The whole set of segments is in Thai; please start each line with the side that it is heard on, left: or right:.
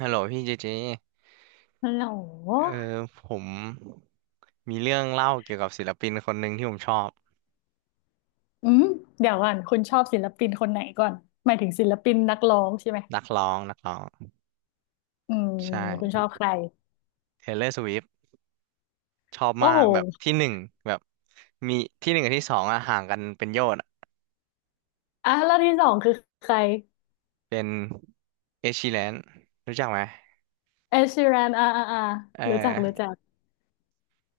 right: ฮัลโหลพี่เจเจ
left: ฮัลโหล
right: เออผมมีเรื่องเล่าเกี่ยวกับศิลปินคนหนึ่งที่ผมชอบ
left: อืม เดี๋ยวก่อนคุณชอบศิลปินคนไหนก่อนหมายถึงศิลปินนักร้องใช่ไหม
right: นักร้อง
left: อืม
right: ใช
left: คุณช
right: ่
left: อบใคร
right: Taylor Swift ชอบ
left: โอ้
right: มา
left: โห
right: กแบบที่หนึ่งแบบมีที่หนึ่งกับที่สองอะห่างกันเป็นโยชน์อะ
left: อ่ะแล้วที่สองคือใคร
right: เป็น Ed Sheeran รู้จักไหม
left: เอชชีแรน
right: เอ
left: รู้จักรู้
right: อ
left: จัก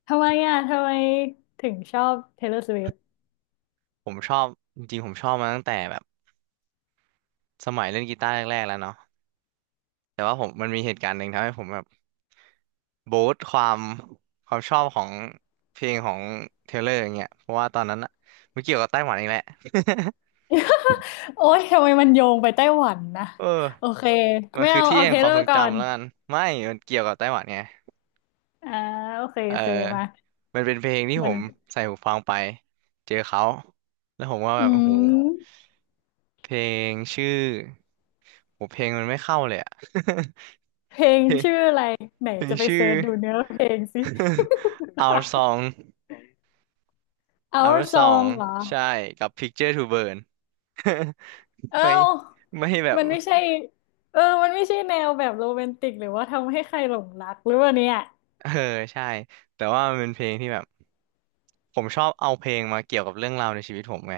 left: ทำไมอ่ะทำไมถึงชอบ Taylor Swift
right: ผมชอบจริงๆผมชอบมาตั้งแต่แบบสมัยเล่นกีตาร์แรกๆแล้วเนาะแต่ว่าผมมันมีเหตุการณ์หนึ่งทำให้ผมแบบ บูสต์ความความชอบของเพลงของเทเลอร์อย่างเงี้ยเพราะว่าตอนนั้นอะมันเกี่ยวกับไต้หวันอีกแหละ
left: โอ้ยทำไมมันโยงไปไต้หวันนะ
right: เออ
left: โอเค
right: มัน
left: ไม่
right: คือ
left: เอา
right: ที่
left: เอา
right: แห่
left: เท
right: งควา
left: เล
right: มทรง
left: ก่อ
right: จำ
left: น
right: แล้วกันไม่มันเกี่ยวกับไต้หวันไง
left: อ่าโอเค
right: เอ
left: โอเคมา
right: อมันเป็นเพลงที่
left: มั
right: ผ
left: น
right: มใส่หูฟังไปเจอเขาแล้วผมว่า
left: อื
right: แบบโอ้โห
left: ม
right: เพลงชื่อโหเพลงมันไม่เข้าเลยอะ
left: เพล ง
right: เพลง
left: ชื่ออะไรไหน
right: เพลง
left: จะไป
right: ชื่
left: เซิ
right: อ
left: ร์ชดูเนื้อเพลงสิ
right: Our Song
left: เอา
right: Our
left: ซอ
right: Song
left: งเหรอ
right: ใช่กับ Picture to Burn ไม่
left: เอ้า
right: ไม่แบบ
left: มันไม่ใช่เออมันไม่ใช่แนวแบบโรแมนติกหรือว่าทำให้ใครหลงรักหรือว่าเนี่ย
right: เออใช่แต่ว่ามันเป็นเพลงที่แบบผมชอบเอาเพลงมาเกี่ยวกับเรื่องราวในชีวิตผมไง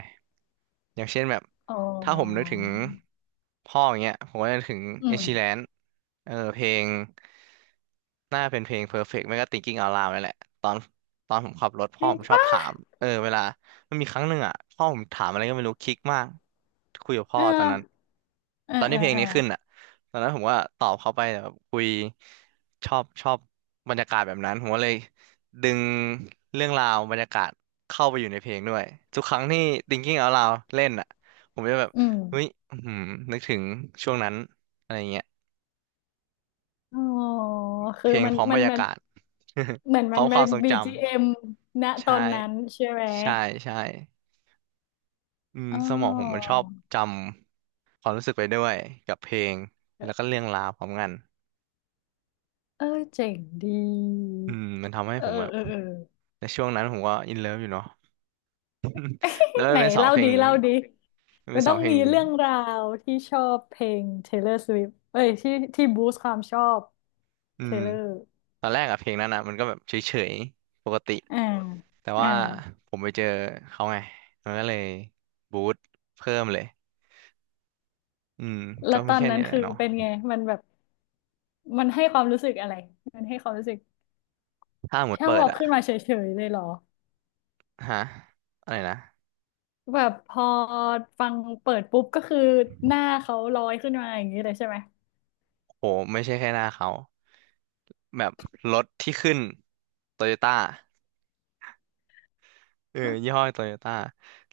right: อย่างเช่นแบบ
left: อ๋อ
right: ถ้าผมนึกถึงพ่ออย่างเงี้ยผมก็จะนึกถึง
left: อื
right: เอชิแล
left: ม
right: นเออเพลงน่าเป็นเพลง Perfect ไม่ก็ Thinking Out Loud นั่นแหละตอนตอนผมขับรถ
left: จ
right: พ่อ
left: ริง
right: ผมชอบถา
left: ปะ
right: มเออเวลามันมีครั้งหนึ่งอ่ะพ่อผมถามอะไรก็ไม่รู้คลิกมากคุยกับพ่
left: เอ
right: อ
left: อ
right: ตอนนั้น
left: เออ
right: ตอน
left: เอ
right: ที่
left: อ
right: เพลง
left: เออ
right: นี้ขึ้นอ่ะตอนนั้นผมก็ตอบเขาไปแต่แบบคุยชอบบรรยากาศแบบนั้นผมก็เลย ดึงเรื่องราวบรรยากาศเข้าไปอยู่ในเพลงด้วยทุกครั้งที่ Thinking Out Loud เล่นอ่ะผมจะแบบ
left: อืม
right: เฮ้ยอื้อหือนึกถึงช่วงนั้นอะไรเงี้ย
left: อ๋อ
right: เพ
left: คือ
right: ลง
left: มั
right: พ
left: น
right: ร้อม
left: มั
right: บร
left: น
right: รยา
left: มัน
right: กาศ
left: เหมือน
right: พ
left: มั
right: ร้อ
left: น
right: มค
left: เป็
right: วา
left: น
right: มทรงจ
left: BGM ณ
right: ำ
left: ตอ
right: ใช่
left: นนั้นใช่ไหม
right: ใช่ใช่อืม
left: อ๋อ
right: สมองผมมันชอบจำความรู้สึกไปด้วยกับเพลงแล้วก็เรื่องราวพร้อมกัน
left: เออเจ๋งดี
right: อืมมันทำให้
left: เอ
right: ผ
left: อ
right: มแบบ
left: เออเออ
right: ในช่วงนั้นผมก็อินเลิฟอยู่เนาะแล้วมั
left: ไห
right: น
left: น
right: เป็นสอง
left: เล่า
right: เพล
left: ดี
right: งนี้
left: เล่าดี
right: มัน
left: มั
right: เป็น
left: น
right: ส
left: ต้
right: อ
left: อ
right: ง
left: ง
right: เพลง
left: มี
right: นี้
left: เรื่องราวที่ชอบเพลง Taylor Swift เอ้ยที่ที่บูสต์ความชอบ
right: อืม
left: Taylor
right: ตอนแรกอะเพลงนั้นอะมันก็แบบเฉยๆปกติ
left: อ่า
right: แต่
left: อ่า
right: ว่าผมไปเจอเขาไงมันก็เลยบูสตเพิ่มเลยอืม
left: แล้
right: ก็
left: วต
right: มี
left: อน
right: แค่
left: นั้
right: นี้
left: น
right: แหละ
left: คือ
right: เนาะ
left: เป็นไงมันแบบมันให้ความรู้สึกอะไรมันให้ความรู้สึก
right: ถ้าหมด
left: ชอ
right: เปิด
left: บ
right: อะ
left: ขึ้นมาเฉยๆเลยเหรอ
right: ฮะอะไรนะ
left: แบบพอฟังเปิดปุ๊บก็คือหน้าเขาลอยขึ้นมาอย่างนี้เลยใช่ไหม
right: โหไม่ใช่แค่หน้าเขาแบบรถที่ขึ้นโตโยต้าเออยี่ห้อโตโยต้า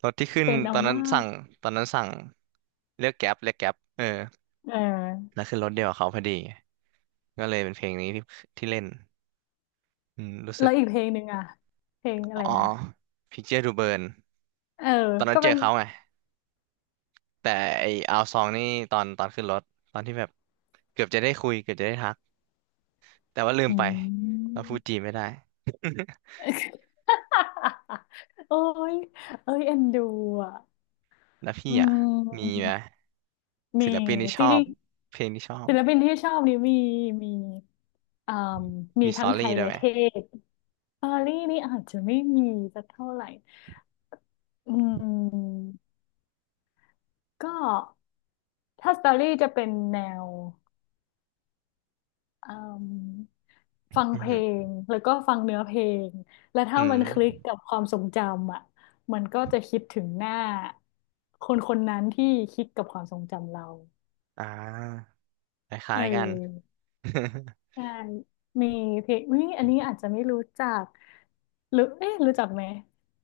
right: รถที่ขึ้น
left: เป็น
right: ต
left: เอา
right: อนนั้น
left: มา
right: สั่
left: ก
right: งตอนนั้นสั่งเรียกแก๊ปเออ
left: เอ
right: แล้ว
left: อ
right: ขึ้นรถเดียวกับเขาพอดีก็เลยเป็นเพลงนี้ที่ที่เล่นอืมรู้สึ
left: แล้
right: ก
left: วอีกเพลงหนึ่งอ่ะเพลงอะไร
right: อ๋อ
left: นะ
right: Picture to Burn
left: เออ
right: ตอนนั้
left: ก็
right: นเจ
left: เป็
right: อ
left: น
right: เขาไงแต่ไอเอาซองนี่ตอนขึ้นรถตอนที่แบบเกือบจะได้คุยเกือบจะได้ทักแต่ว่าลืม
left: อื
right: ไปเราพูดจี
left: ม
right: นไม่ได้
left: โอ้ยเอ้ยเอ็นดูอ่ะ
right: แล้วพี่
left: อื
right: อ่ะมีไห
left: ม
right: ม
left: มี
right: ศิลปินที่ช
left: จ
right: อบ
left: ริง
right: เพลงที่ชอ
left: ๆ
right: บ
left: ศิลปินที่ชอบนี่มีมีอ่ามี
right: มีสต
left: ทั้ง
right: อ
left: ไท
right: รี่
left: ย
right: ด้วย
left: และ
right: ไหม
left: เทศปารีนี่อาจจะไม่มีสักเท่าไหร่อืมก็ถ้าสตอรี่จะเป็นแนว อืมฟัง
right: อือ
left: เพล
right: หือ
left: งแล้วก็ฟังเนื้อเพลงแล้ว
right: อื
left: ถ้า
right: ม
left: มันคลิกกับความทรงจำอ่ะมันก็จะคิดถึงหน้าคนคนนั้นที่คิดกับความทรงจำเรา
right: อ่าค
left: เ
right: ล้ายๆกัน
left: ออ ใช่มีเพลงอุ๊ยอันนี้อาจจะไม่รู้จักหรือเอ๊ะรู้จักไหม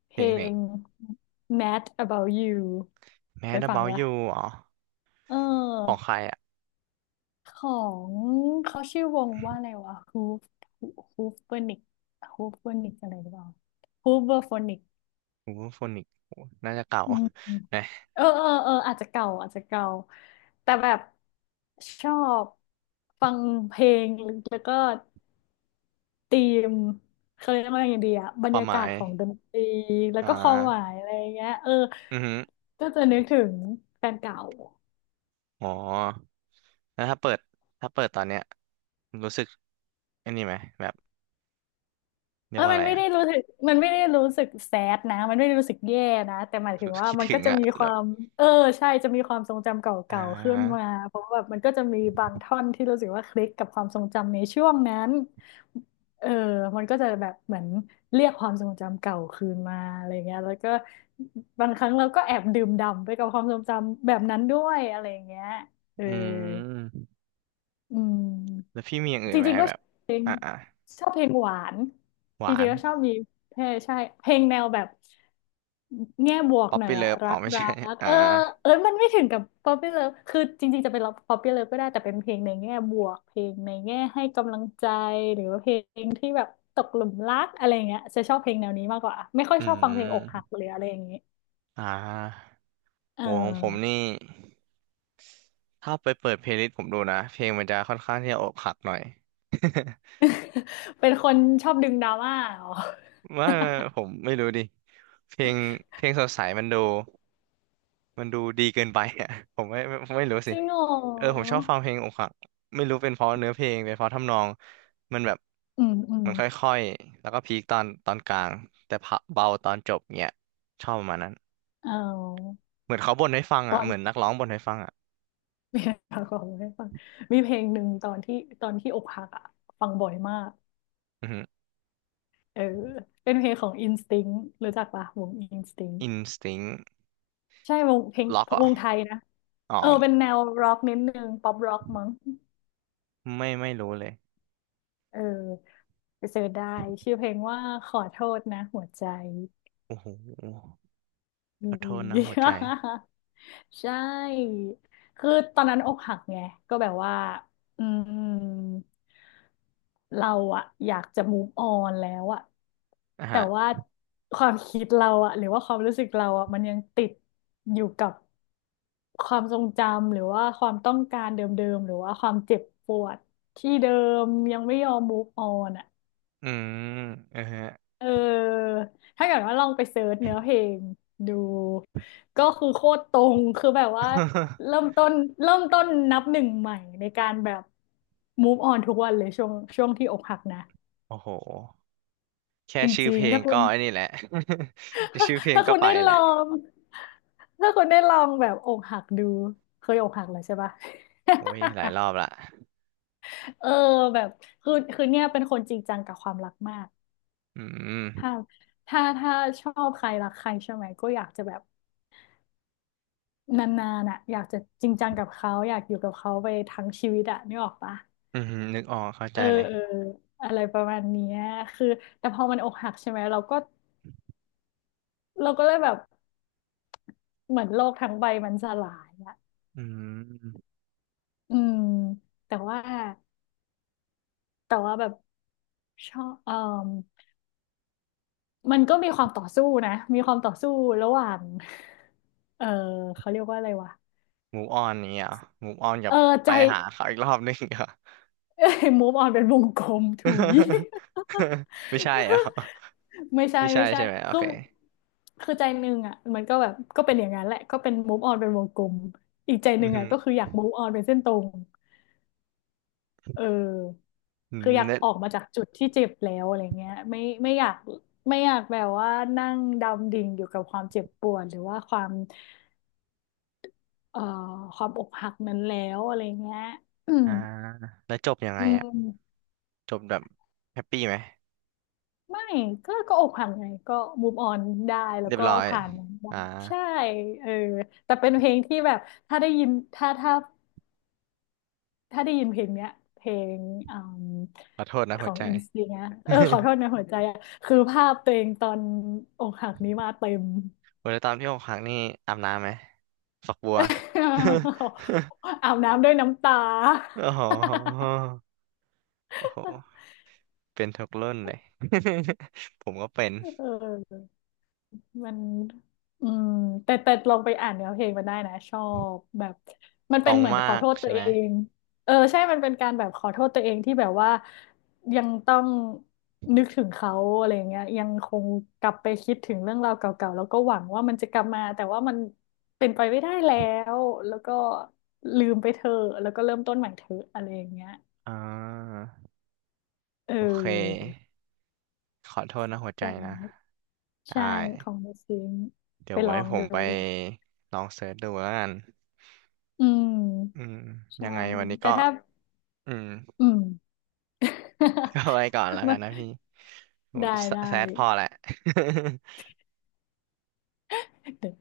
left: เพ
right: เพล
left: ล
right: งเพลง
left: ง Mad About You เค
right: Mad
left: ยฟัง
right: About
left: ปะ
right: You อ๋อ
left: เออ
right: ของใครอ่ะ
left: ของเขาชื่อวงว่าอะไรวะฮูฟฮูฟเวอร์นิกฮูฟเวอร์นิกอะไรหรือเปล่าฮูฟเวอร์โฟนิก
right: โอ้โฟนิกน่าจะเก่า
left: อืม
right: นะ
left: เออเออเอออาจจะเก่าอาจจะเก่าแต่แบบชอบฟังเพลงแล้วก็ธีมเขาเรียกว่าอย่างดีอะบร
right: ค
left: ร
right: วาม
left: ยา
right: ห
left: กา
right: มา
left: ศ
right: ย
left: ของดนตรีแล้ว
right: อ่
left: ก็ความหมา
right: า
left: ยอะไรอย่างเงี้ยเออ
right: อือหือ
left: ก็จะนึกถึงแฟนเก่า
right: อ๋อ แล้วถ้าเปิดตอนเนี้ยรู้สึกอันนี้ไหมแบบเรี
left: เอ
right: ยก
left: อ
right: ว่าอะ
left: มัน
right: ไร
left: ไม่
right: อ่ะ
left: ได้รู้สึกมันไม่ได้รู้สึกแซดนะมันไม่ได้รู้สึกแย่นะ แต่หมายถึงว่า
right: คิด
left: มัน
right: ถึ
left: ก็
right: ง
left: จะ
right: อ่ะ
left: มีค
right: แบ
left: วา
right: บ
left: มเออใช่ จะมีความทรงจำเก
right: อ่
left: ่าๆขึ้น
right: า
left: มาเพราะว่าแบบมันก็จะมีบางท่อนที่รู้สึกว่าคลิกกับความทรงจำในช่วงนั้นเออมันก็จะแบบเหมือนเรียกความทรงจำเก่าคืนมาอะไรเงี้ยแล้วก็บางครั้งเราก็แอบดื่มด่ำไปกับความทรงจำแบบนั้นด้วยอะไรเงี้ยเออ
right: อืม
left: อืม
right: แล้วพี่มีอย่างอื่
left: จ
right: นไหม
left: ริงๆก็
right: แบ
left: ช
right: บ
left: อบเพลง
right: อ่าอ่า
left: ชอบเพลงหวาน
right: ห
left: จ
right: วา
left: ริ
right: น
left: งๆก็ชอบมีเพลงใช่เพลงแนวแบบแง่บวก
right: ป๊อป
left: หน่อย
right: ปี้เลิ
left: อะ
right: ฟ
left: รั
right: อ๋อ
left: ก
right: ไม่
left: รั
right: ใช่
left: ก
right: อ่า
left: เออเออมันไม่ถึงกับ Poppy Love คือจริงๆจะเป็น Poppy Love ก็ได้แต่เป็นเพลงในแง่บวกเพลงในแง่ให้กำลังใจหรือว่าเพลงที่แบบตกหลุมรักอะไรอย่างเงี้ยจะชอบเพลงแนวนี้มากกว่าไม่ค่อย
right: อื
left: ชอบฟังเพลงอกหัก
right: ม
left: หรืออะไรอย่างงี้
right: อ่า
left: เอ
right: โหของผม
left: อ
right: นี่ถ้าไปเปิดเพลย์ลิสต์ผมดูนะเพลงมันจะค่อนข้างที่จะอกหักหน่อย
left: เป็นคนชอบดึงดราม่าเหรอ
right: ว่าผมไม่รู้ดิเพลงเพลงสดใสมันดูดีเกินไปอ่ะ ผมไม่รู้
left: จ
right: สิ
left: ริงเหร
right: เออผม
left: อ
right: ชอบฟังเพลงอกหักไม่รู้เป็นเพราะเนื้อเพลงเป็นเพราะทำนองมันแบบ
left: อืม
right: มันค่อยๆแล้วก็พีคตอนกลางแต่พะเบาตอนจบเงี้ยชอบประมาณนั้น
left: เอา
right: เหมือนเขาบ่นให้ฟัง
left: ตอ
right: อ่ะเหมือน
left: น
right: นักร้องบ่นให้ฟังอ่ะ
left: มีเพลงของให้ฟังมีเพลงหนึ่งตอนที่ตอนที่อกหักอ่ะฟังบ่อยมาก
right: อือฮึ
left: เออเป็นเพลงของ Instinct รู้จักปะวง Instinct
right: n ิ t สต c ้ง
left: ใช่วงเพลง
right: ล็อกเหรอ่ะ
left: วงไทยนะ
right: อ๋อ
left: เออเป็นแนวร็อกนิดนึงป๊อปร็อกมั้ง
right: ไม่รู้เลย
left: เออไปเสิร์ชได้ชื่อเพลงว่าขอโทษนะหัวใจ
right: โอ้โห
left: อื
right: ขอโท
left: ม
right: ษนะหัวใจ
left: ใช่คือตอนนั้นอกหักไงก็แบบว่าอืม เราอะอยากจะ move on แล้วอะ
right: อ่ะ
left: แต่
right: ฮะ
left: ว่าความคิดเราอะหรือว่าความรู้สึกเราอะมันยังติดอยู่กับความทรงจำหรือว่าความต้องการเดิมๆหรือว่าความเจ็บปวดที่เดิมยังไม่ยอม move on อะ
right: อืมเออฮะ
left: เออถ้าเกิดว่าลองไปเสิร์ชเนื้อเพลงดูก็คือโคตรตรงคือแบบว่าเริ่ม ต้นเริ่มต้นนับหนึ่งใหม่ในการแบบ move on ทุกวันเลยช่วงช่วงที่อกหักนะ
right: โอ้โหแค่
left: จ
right: ชื่อ
left: ริ
right: เพ
left: ง
right: ล
left: ๆ
right: ง
left: ถ้าคุ
right: ก็
left: ณ
right: ไอ้นี่แหละ แค่ชื่อเพลง
left: ถ้า
right: ก็
left: คุณ
right: ไป
left: ได้
right: แห
left: ลอ
right: ละ
left: งถ้าคุณได้ลองแบบอกหักดูเคยอกหักแล้วใช่ปะ
right: โอ้ยหลายรอบละ
left: เออแบบคือเนี่ยเป็นคนจริงจังกับความรักมาก
right: อืม
left: ถ้าถ้าชอบใครรักใครใช่ไหมก็อยากจะแบบนานๆอ่ะอยากจะจริงจังกับเขาอยากอยู่กับเขาไปทั้งชีวิตอ่ะนึกออกปะ
right: อือหือนึกออกเข้าใจ
left: เออ
right: เลย
left: เอออะไรประมาณเนี้ยคือแต่พอมันอกหักใช่ไหมเราก็เลยแบบเหมือนโลกทั้งใบมันสลายอ่ะ
right: อืม
left: อืมแต่ว่าแต่ว่าแบบ ชอบเอ่อมมันก็มีความต่อสู้นะมีความต่อสู้ระหว่าง เออเขาเรียกว่าอะไรวะ
right: มูฟออนนี้อ่ะมูฟออนกั
left: เอ
right: บ
left: อใจ
right: ไปหาเขาอีกรอบนึงเหรอ
left: เอ้ย move on เป็นวงกลมถุย
right: ไม่ใช่เหรอ่ะ
left: ไม่ ใช่
right: ไม่ใช่
left: ไม่ใช่
right: ใช่ไหมโอ
left: คือ
right: เค
left: คือใจหนึ่งอ่ะมันก็แบบก็เป็นอย่างนั้นแหละก็เป็น move on เป็นวงกลมอีกใจห
right: อื
left: นึ่
right: อ
left: ง
right: หื
left: อ่ะ
right: อ
left: ก็คืออยาก move on เป็นเส้นตรง เออ
right: อืม
left: คืออยาก
right: แล้ว
left: ออกมาจากจุดที่เจ็บแล้วอะไรเงี้ยไม่ไม่อยากไม่อยากแบบว่านั่งดำดิ่งอยู่กับความเจ็บปวดหรือว่าความเอ่อความอกหักนั้นแล้วอะไรเงี้ยอืม
right: อ่าแล้วจบยังไง
left: อื
right: อ่ะ
left: ม
right: จบแบบแฮปปี้ไหม
left: ไม่ก็ก็อกหักไงก็ move on ได้แล้ว
right: เรียบ
left: ก็
right: ร้อย
left: ผ่านมันได้
right: อ่า
left: ใช่เออแต่เป็นเพลงที่แบบถ้าได้ยินถ้าได้ยินเพลงเนี้ยเพลงอม
right: ขอโทษนะ
left: ข
right: หั
left: อ
right: ว
left: ง
right: ใจ
left: อินสตินะเออขอ โทษนะหัวใจอะคือภาพตัวเองตอนอกหักนี้มาเต็ม
right: โอ้ยแล้วตอนที่อกหักนี่อาบน้ำไหมฝักบัว
left: อาบน้ำด้วยน้ำตา
right: โอ้โหโอ้โหเป็นทุกรุ่นเลย ผมก็เป็น
left: เออ มันอืมแต่ลองไปอ่านเนื้อเพลงมันได้นะชอบแบบมัน
right: ต
left: เป็
right: ร
left: น
right: ง
left: เหมือน
right: มา
left: ขอ
right: ก
left: โทษตั
right: ใช่
left: ว
right: ไหม
left: เองเออใช่มันเป็นการแบบขอโทษตัวเองที่แบบว่ายังต้องนึกถึงเขาอะไรอย่างเงี้ยยังคงกลับไปคิดถึงเรื่องราวเก่าๆแล้วก็หวังว่ามันจะกลับมาแต่ว่ามันเป็นไปไม่ได้แล้วแล้วก็ลืมไปเถอะแล้วก็เริ่มต้นใหม่เถอะอะไรอย่างเงี้ย
right: อ่า
left: เอ
right: โอเค
left: อ
right: ขอโทษนะหัวใจ
left: แต่
right: นะ ได้
left: ใช่ของเดอะซิงค์
right: เดี๋ย
left: ไป
right: ว
left: ล
right: ไว้
left: อง
right: ผม
left: ดู
right: ไปลองเสิร์ชดูแล้วกัน
left: อื
right: อื
left: ม
right: ม
left: ใช่
right: ยังไงวันนี้
left: แต่
right: ก็
left: ถ้า
right: อืม
left: อืม
right: ก็ไว้ ก่อนแล้วกันนะพี่โอ้
left: ได้
right: ยแซ
left: ได้
right: แซดพอแหละ
left: เดี๋ยว